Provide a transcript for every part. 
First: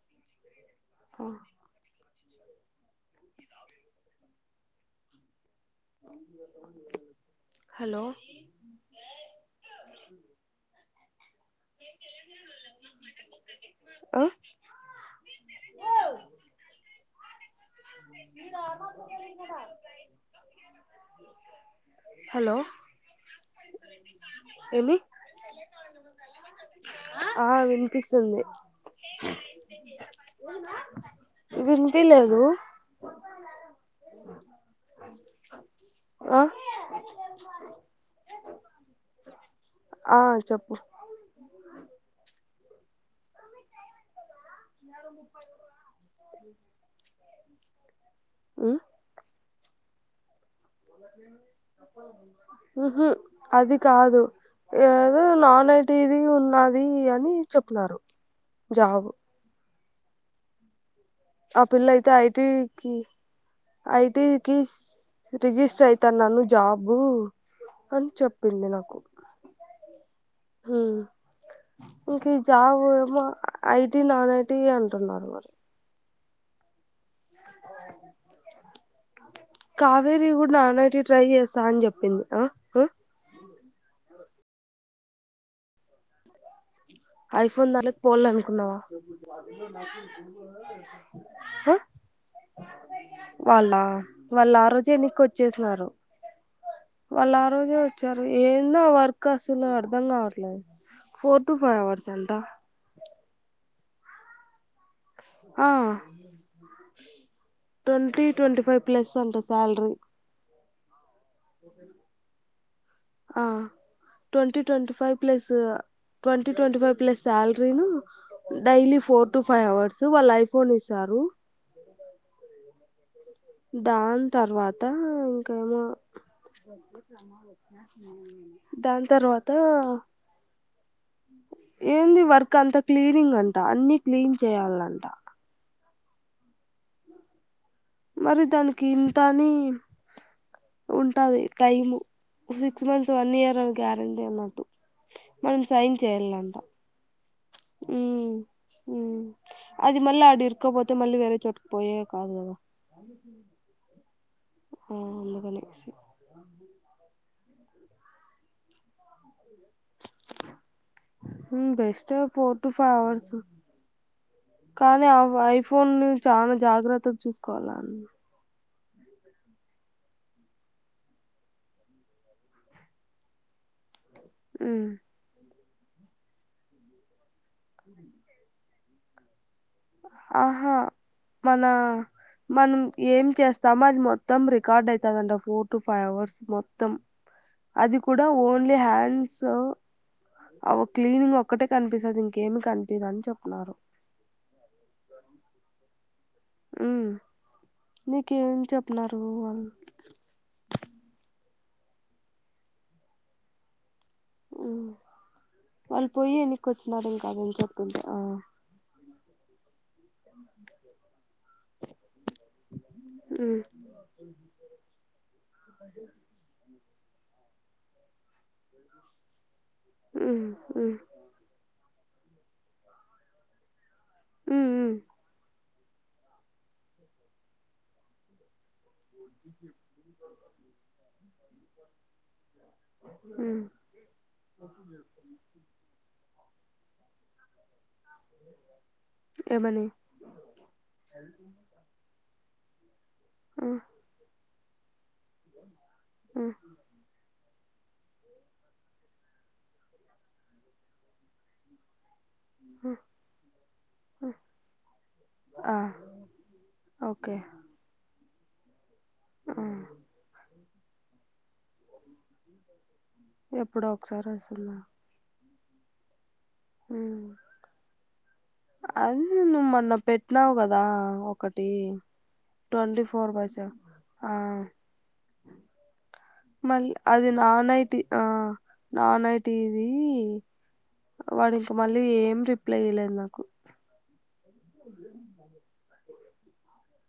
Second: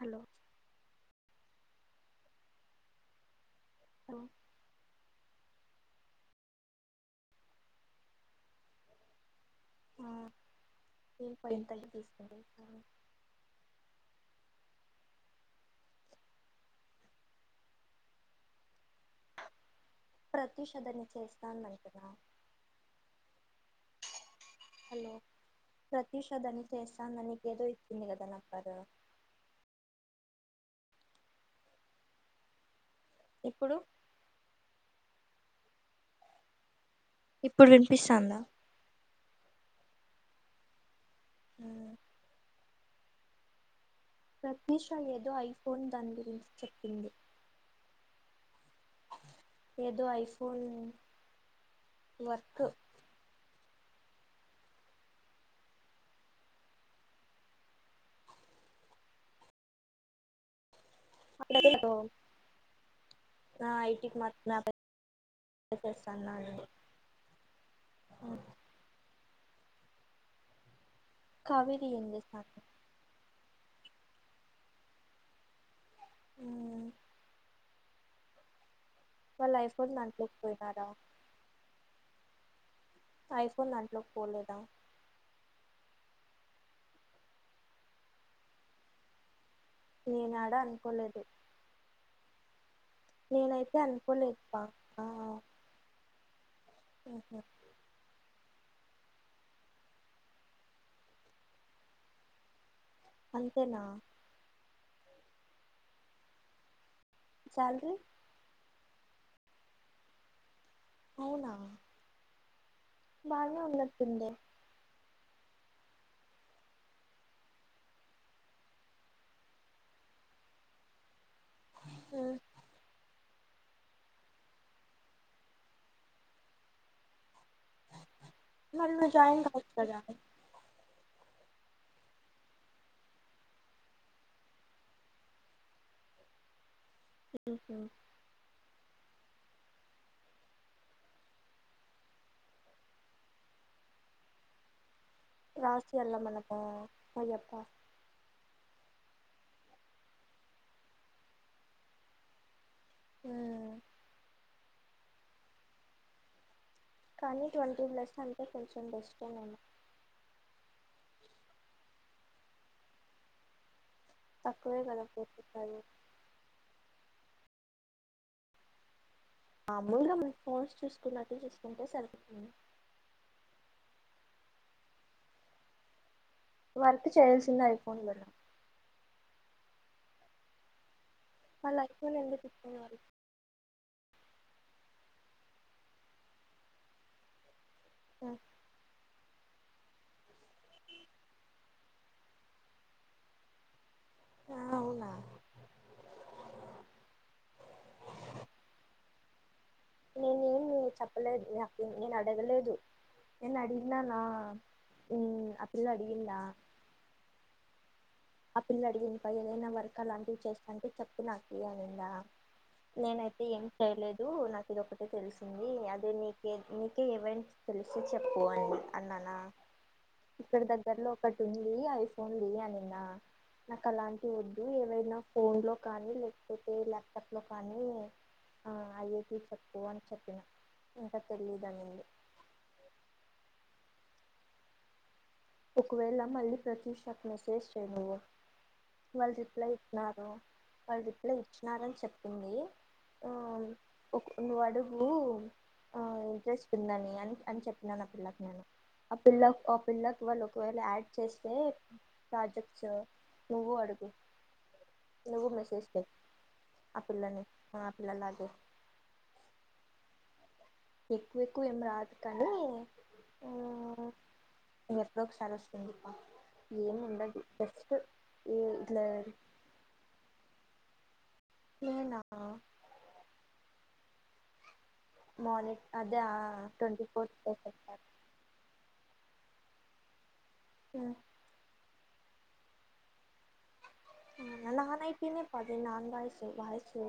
Hello ఆ అ hello ఆ పోయింతకి తీసుకుంది అ య్యూ ప్రతిషధని చేస్తాన అంటున్నా హలో ఏమి హలో ప్రతిష్ కద అని ఆ చేస్తాందనిక ఏదో ఇచ్చింది కదా వినిపిస్తుంది నాప్పారు వినిపీలేదు ఇప్పుడు అ ఇప్పుడు వినిపిస్తాంద ఆ చెప్పు రత్నిష ఏదో ఐఫోన్ దాని గురించి చెప్పింది ఉమ్ ఏదొ అయిస్ వర్క్ ఊహుఅది కాదు ఏదో నాన్ ఐటీది ఉన్నది అని చెప్న్నారు జాబు ఆ పిల్ల అయితె ఐటి ఉమ్ నా ఐటీకి మా ఐటికి నా రిజిస్టర్ చేస్తాన్నా అయితన్నాను అండి జాబు అని చెప్పింది నాకు హుమ్ కావేరి ఏం ఇంక ఈ చేస్తాంది జాబు ఎమో ఐటీ నాన్ ఐటీ అంటున్నారు మరి ఉ అ వాళ్ళు ఐఫోన్ కావేరీ దాంట్లోకి కూడా నాన్ పోయినారా ఐ టి ట్రై చేస్తా అని చెప్పింది ఆ కో ఐఫోన్ దాంట్లోకి పోలేదా ఐఫోన్ దారకి పోవాల అనుకున్నావా నేనాడా అనుకోలేదు ఆ నేనైతే వాళ్ళా అనుకోలేదు వాళ్ళు పా ఆ రోజు ఎన్నికిచ్చేసినారు వాళ్ళ ఉహు ఆ రోజు వచ్చారు ఏంద వర్క్ కాసులు అడతాంగావర్లేదు ఫోర్ టు ఫైవ్ హవర్స్ చెంట అంతేనా ఆ శాలరీ ట్వ ట్వ ఫైవ్ ప్లస్ అంటే సాలడ్రు అవునా ఆ బానే ఉన్నట్టుందే twenty twenty five plus twenty twenty five plus salary ను daily four to five hours వాళ్ళు ఐఫైవ్ ఇస్తారు ఆ దాని తర్వాత ఇంకేమో మరి దాని నువ్వు జాయిన్ తర్వాత కావచ్చు కదా ఏంది వర్క్ అంతా క్లీనింగ్ అంట అన్ని క్లీన్ చేయాల్నంట [unintelligible] మరి దానికి ఇంతనిమ్ ఉంటాది. టైము హ్ సిక్స్ మంత్స్ వన్ ఇయర్ అని గ్యారంటీ అన్నట్టు మనం రాశి సైన్ ఎలా చేయాలంట మనకు పోయ్యప్పా మ్మ్ అది మళ్ళీ అడి ఇకపోతే మళ్ళీ వరే చోటుకి పోయే కాదు కదా ఫ్యామిలీ వచ్చినింది ఉమ్ హ్మ్ ఎందుకు అనేసి కానీ ట్వంటీ బ్లెస్ట్ అంటే కొంచెం బెస్టె నేను హ్మ్ best four to five hours తక్కువే కదా కానీ ఆ పోతుంటాయి ఐఫోన్ చాలా జాగ్రత్తగా చూస్ కొలన్ మామూలుగా మై ఫోన్స్ చూసుకున్నట్టు చూసుకుంటే సరిపోతుంది. హ్మ్ వర్క్ చేయాలచ్చిందే ఐఫోన్ందువల్ల ఆహా మన వాళ్ళు ఐఫోన్ ఎందుకు మనం ఇచ్చేవాళ్ళు ఏం చేస్ సమాధి మొత్తం రికార్డ్ అవుతదంట ఫోర్ టు ఫైవ్ అవర్స్ మొత్తం అది కూడా ఓన్లీ హ్యాండ్ సో అ క్లీనింగ్ ఒక్కటే కనిపిస్తుంది ఇంకేమి కనిపిదాని చెప్నరు ఆ అవునా ఊ నీకేం చెప్నరు వాళ్ళు నేనే ఏమి చెప్పలేదు నా నేను అడగలేదు నేను అడిగి హాహ్ వాళ్ళు పోయి అడిగిందా ఎనికి వచ్చినరు కాదని చెప్తుంటే ఆ పిల్ల అడిగింది ఏదైనా వర్క్ అలాంటివి చేస్తాంటే చేపిన అందా నేనైతే ఉమ్ ఏం చేయలేదు నాకు ఇది ఒకటే తెలిసింది అదే నీకే నీ ఏ ఈవెంట్స్ తెలిస్తే చెప్పు అని అన్నానా ఉమ్ ఇక్కడ ఉమ్ దగ్గర్లో ఒకటి ఉంది అ పోండి అనింద అలాంటి వద్దు ఉమ్ ఉమ్ ఏవైనా ఫోన్ లో కాళీ లేెకపోతే లాప్టాప్ లో కానీ ఆ అయ్యేకి చెప్పు అని చెప్పిన ఇకా తెలీయదు అనింది హ్మ్ ఒకవేళ మళ్ళీ ప్రతుషాకి మేసేజ్ చేయ్ నువ్వు వాళ్ళు రిప్లై ఏమని ఇచ్చినారు వాళ్ళు రిప్లై ఇచ్చినారని చెప్ ఏంది ఉహ్ నువ్ అడుగు నువ్వు ఆ ఇంట్రెస్ పిందాని అని చెప్పినాను ఆ పిల్లకు నేను ఆ పిల్ల ఆపిల్లక్ వాళ్ళు ఒకవేళ యాడ్ చేస్తే జెక్ట్స్ ఆ నువ్వు అడుగు నువ్వు ఆ, ఆ, మెసేజ్ చెయ్ ఆ ఓకే పిల్లని ఆ పిల్లలా ఓ ఆ ఎక్కువ ఎక్కువ్ రాదు కానీ ఎప్పుడు ఒకసారి అసలు ఇ ఏమి ఉండదు జస్ట్ ఇట్లా అది నువ మెన్న పెట్టినావు కదా దా ఓ ఒకటి నేనా ట్వంటీ ఫోర్ బై సెవెన్ ఆ మలిక్ మళ్ళిఅది నానయటిఆ నానయి టి తేది వడి కమళి ఏం రిప్లై ఇయలేదు నాకు అ నల్లనయిటే పఅది నా బాయ సొవాయిసు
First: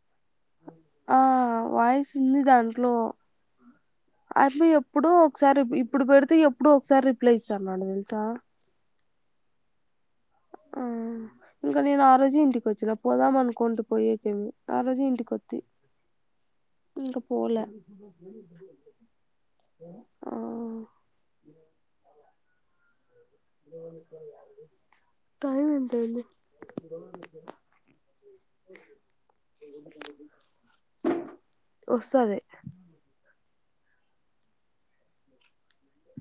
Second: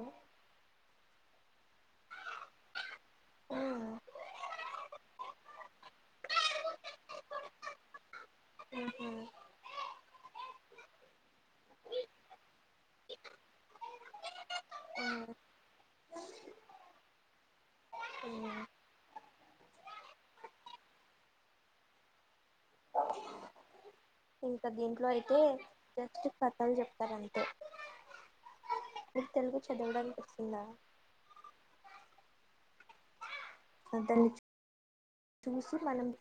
ఆ వాయిస్ ఉంది దాంట్లో అయి ప్పఎప్పుడ ఒకసారి ఇప్పుడు పెడితే ఎప్పుడు ఒకసారి రిప్లై ఇస్తాన్నాడు తెలుసా ఆ ఇంక నేను ఆ రోజు ఇంటిక వచ్చిన పోదాం అనుకుంటూ పోయేకేమి ఆ రోజు ఇంటికొత్తిఇంకపోల ఆ స ఇంకా దీంట్లో అయితే టైం ఎంత అయింది జస్ట్ కథలు చెప్తారు అంతే మీకుతెలుగు చదవడానికి వస్తుందా వస్తది దాన్ని చూసి మనం [inaudible]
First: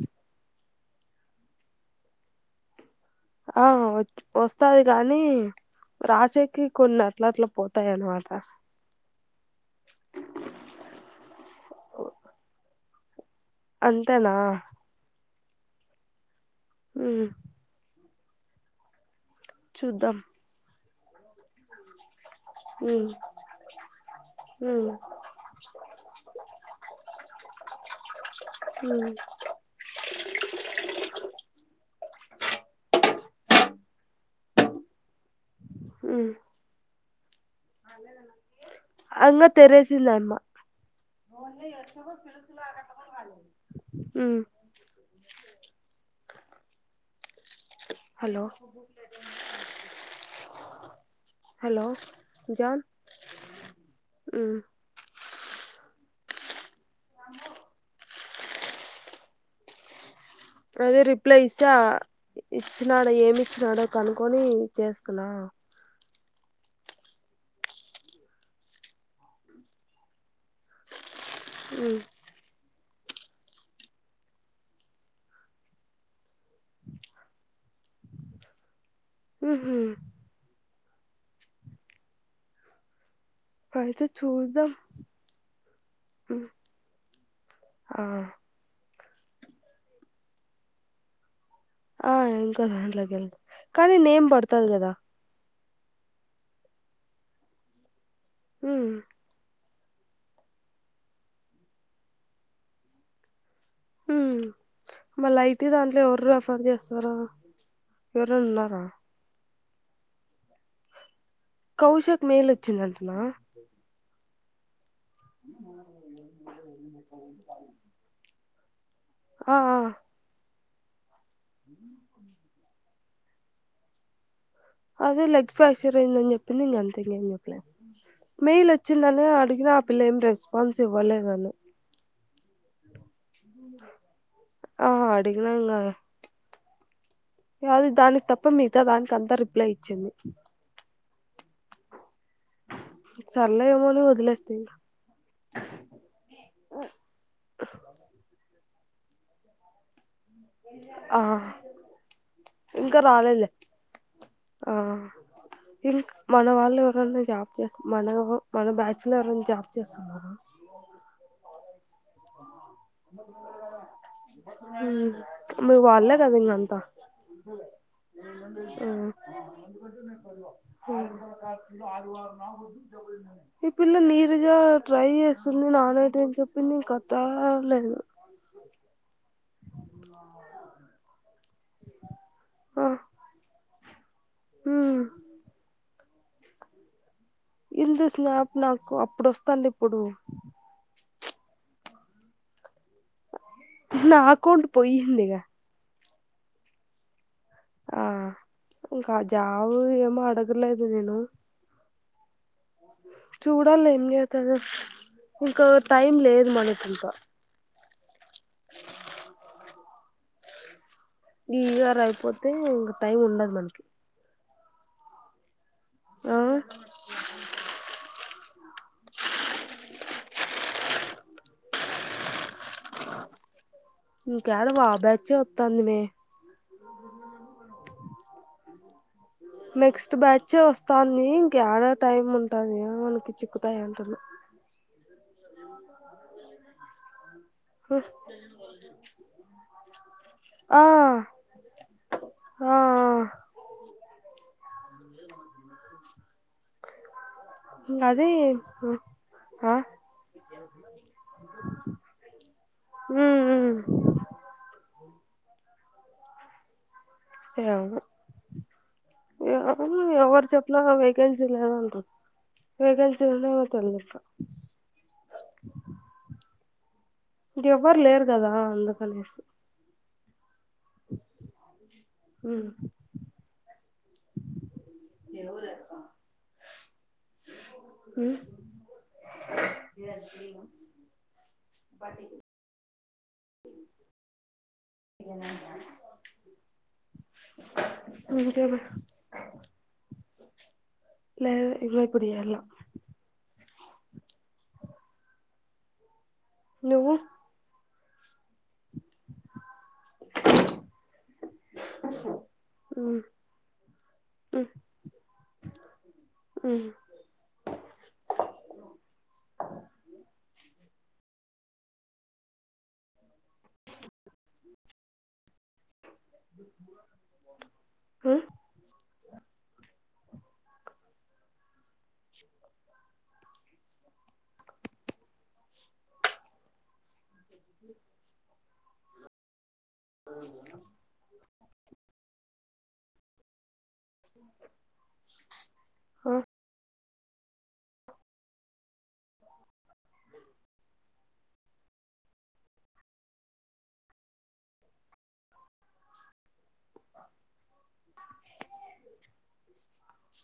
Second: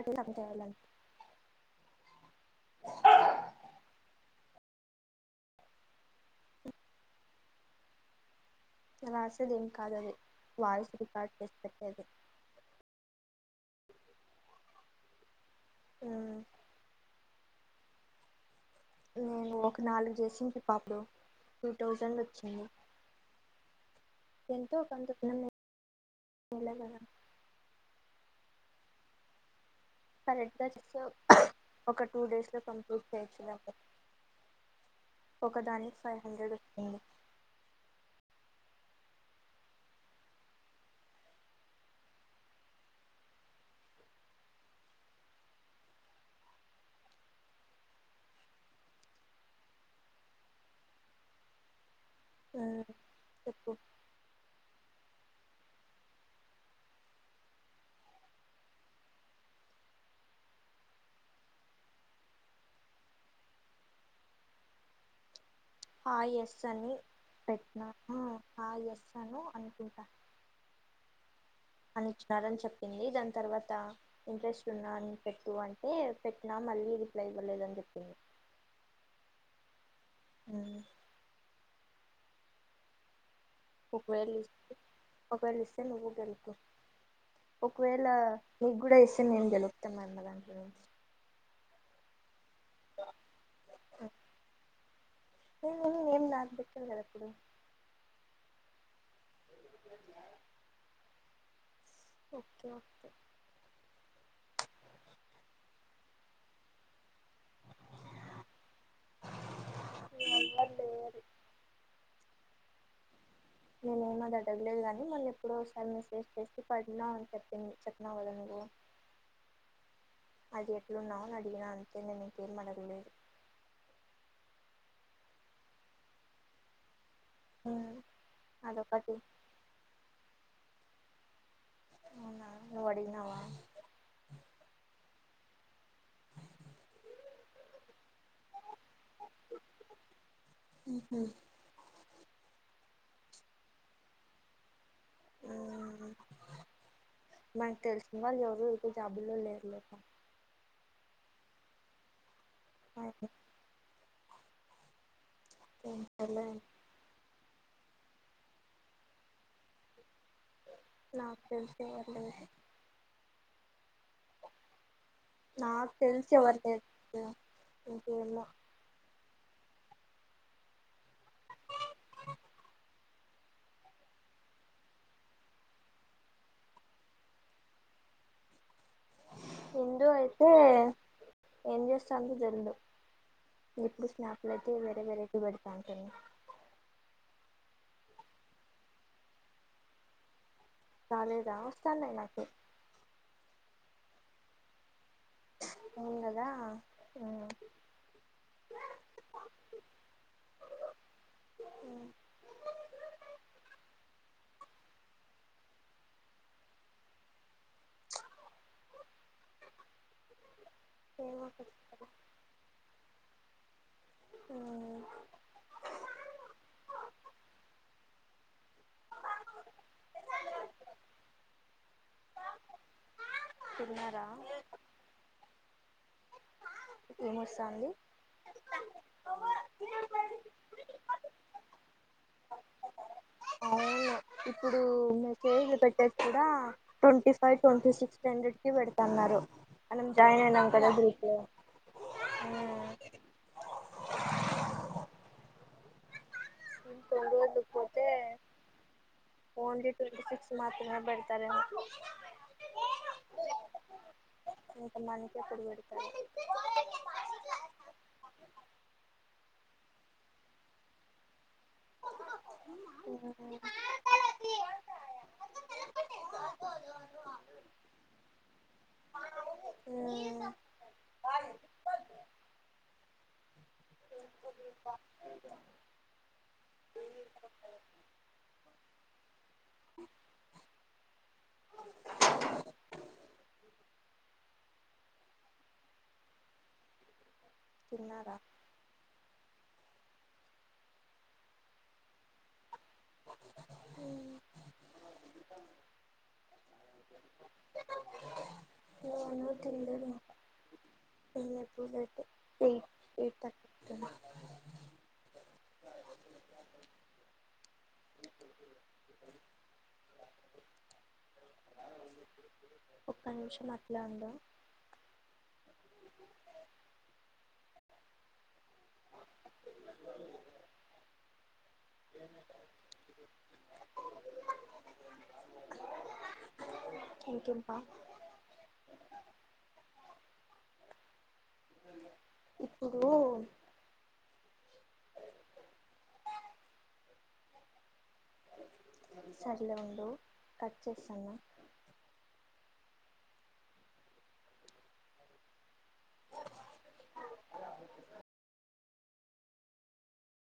వస్తాది గాని రాసేకి కొన్ని అట్ల అట్ల పోతాయి అనమాట రాసేది ఏం కాదది వాయిస్ రికార్డ్ చేసి పెట్టేది అంతేనా ఆ ఇమ్ నేను ఒక నాలుగు చూద్దాం చేసింటిప అపుడు టూ థౌజండ్ వచ్చి ఎంతో కొంత తినం [inaudible] ఊ గా చేస్తే ఒక టూ డేస్ లో కంప్లీట్ చేయొచ్చు [inaudible] ఒక దానికి ఫైవ్ హండ్రెడ్ [inaudible] అంగ తెరేసిలేమ్మా ఊ హలో హలో ఆ చెప్పు ఊ అదే రిప్లై ఇస్తా ఇచ్చినాడు ఏమిచ్చినాడో కనుక్కొని చేస్తునా హాయ్ ఎస్ అని పెట్నాను హాయ్ ఎస్ అనో అనుకుంటా మ్మ్ అని ఇచ్చినారని చెప్ పింది దాని తర్వాత ఇంట్రెస్ట్ ఉన్నా అని పెట్టు అంటే పెట్టినా మళ్ళీ రిప్లై ఇవ్వదు అని చెప్ [inaudible] ఉహ్మ్ మ్ అయితే ఒకవేళ చూద్దాం ఇస్తే ఒకవేళ ఇస్తే నువ్వు కూడా మ్మ్ [unintelligible] ఆ ఒకవేళ నీకు కూడా ఇస్త్ అటే నేన్ గెలుతా మా అన్నదాంట్లో నుంచి [unintelligible] [unintelligible] కానీ నేమ్ పడుతాది కదా ఏ ఏం నాకు పెట్టింది కదా ఇ ప్పుడు ఉమ్ [inaudible] ఓకే ఓకే ఉ మళ్ళా అయితే దాంట్లో ఎవరు రెఫర్ చేస్తారూ ఎవరఅన్ ఉన్నారా ఎవరు లేరు కౌశక్ మేల్ వచ్చిందంటనా నేనేమో ద [unintelligible] అ మళ్ళీ ఎప్పుడోసారి మెసేజ్ చేసి పడినా అని చెప్పి చెప్పినాఅవ్ కదా నువ్ ఆ ఆ అది ఎట్లున్నాయ్ అడిగిన అంతే నేన్ ఇంకేం అడగ లేదు అదే లెగ్ ఫ్రాక్చర్యిందని చెప్పింది గంతే ఇంగే మ్ చెప్ల మెయిల్ వచ్చిందా అదొకటి అని అడిగినా ఆ పిల్ ఏం రేస్ వంశీ బోలేదనీ అవునా నువ్ అడిగినావ [inaudible] కానీ దానికి తప్ప మిగతా దానికి అంతా రిప్లై ఇచ్చింది [inaudible] సర్లే ఏమోని వద్లేస్ థీ నాక్ తెలిసినవాళ్ ఎవర్ జాబు ల్లో లేరు ఆ ఇంకా నాకు రాలేదులే ఆ తెలిసి ఇంక ఎవరు మన లేరు వాళ్ళు ఎవరన్నా జాబ్ మన మన బ్యాచ్ ల ఎవరన్నా జాబ్ చేస్తున్నార నాక్ తెల్సి ఎవరూలేరు ఎ [unintelligible] ఉమ్ మీ నాకు వాళ్ ఎగా తెలిసి ఇంగ ఎవరు అంతా లేరు ఇంకేమో ఈ పిల్ల నీరుజ ట్రై చేస్తుంది నాన్ ఐటీ అని చెప్పిన్ ది ఇక తా లేదు సింధూ అయితే ఏం చేస్థాన్ దో తేల్ద్ ఆ ఇంగిప్పుడు స్నాపులయితే వేరే వేరేటీవి పేడుతాంటిని ఇందు స్నాప్ నాకు అప్పుడు వస్తాండే ఇప్పుడు రాలేదా వస్తన్నాయ్ నాకు నాఅకౌంట్ పోయ్యిందీగా వూన్ గదా ఊ ఆ ఇంకా జాబు ఏమో అడగలేదు నేను మ్మ్. చూడాల్ల ఏం జేత్తదో ఇంకా టైం లేదు మనకి ఇంకా ఏమో ఈ ఇయర్ అయిపోతే ఇంగ టైం ఉండదు మనకి ఆ అవు అ స ఇంక్యాడ వా బ్యాచ్చే వత్తాంది మే ఏమొస్తాంది నెక్స్ట్ బ్యాచ్చే వస్తాంది ఇంకా యాడా టైం ఉంటాది. అవును అవును ఇప్పుడు మేర్ కేజ్లు పెట్టేసి కూడా ట్వంటీ ఫైవ్ ట్వంటీ సిక్స్ రెండిటికి పెడుతన్నారు మనం జాయిన్ అయినాం ఆ కదా గ్రూప్ లో ఊ ఆ ఆ తొండు అదే ఆ ఓన్లీ ట్వంటీ సిక్స్ మాత్రమే పెడతారేమో ఆ ఆ మనిశే కుడ్వెడుతలే ఎవరు ఎవరు ఎవరు చెప్పారా వేకెన్సి జిల్లాలో అంట వేకేన్సి ఉన్నాయా అక్క ఇక ఎవ్వరు లేరు కదా అందుకనేసి హు స ఊ ఇకడి తిన్నారా ఇంకేమి లేద్ ఇంగా ఇప్పుడు చేయల్ల అ నువ్వు నేను తినలేదు ఇంకా మేము ఎప్పుడూ లేటే ఎయిట్ ఉమ్ ఎయిట్ తర్టీ ఉమ్ ఉమ్ ఒక్క నిమిషం అట్లే ఉండు హ ఇంకేం పా ఆ ఇప్పుడు హా సరిలే ఉండు కట్ చేస్థాన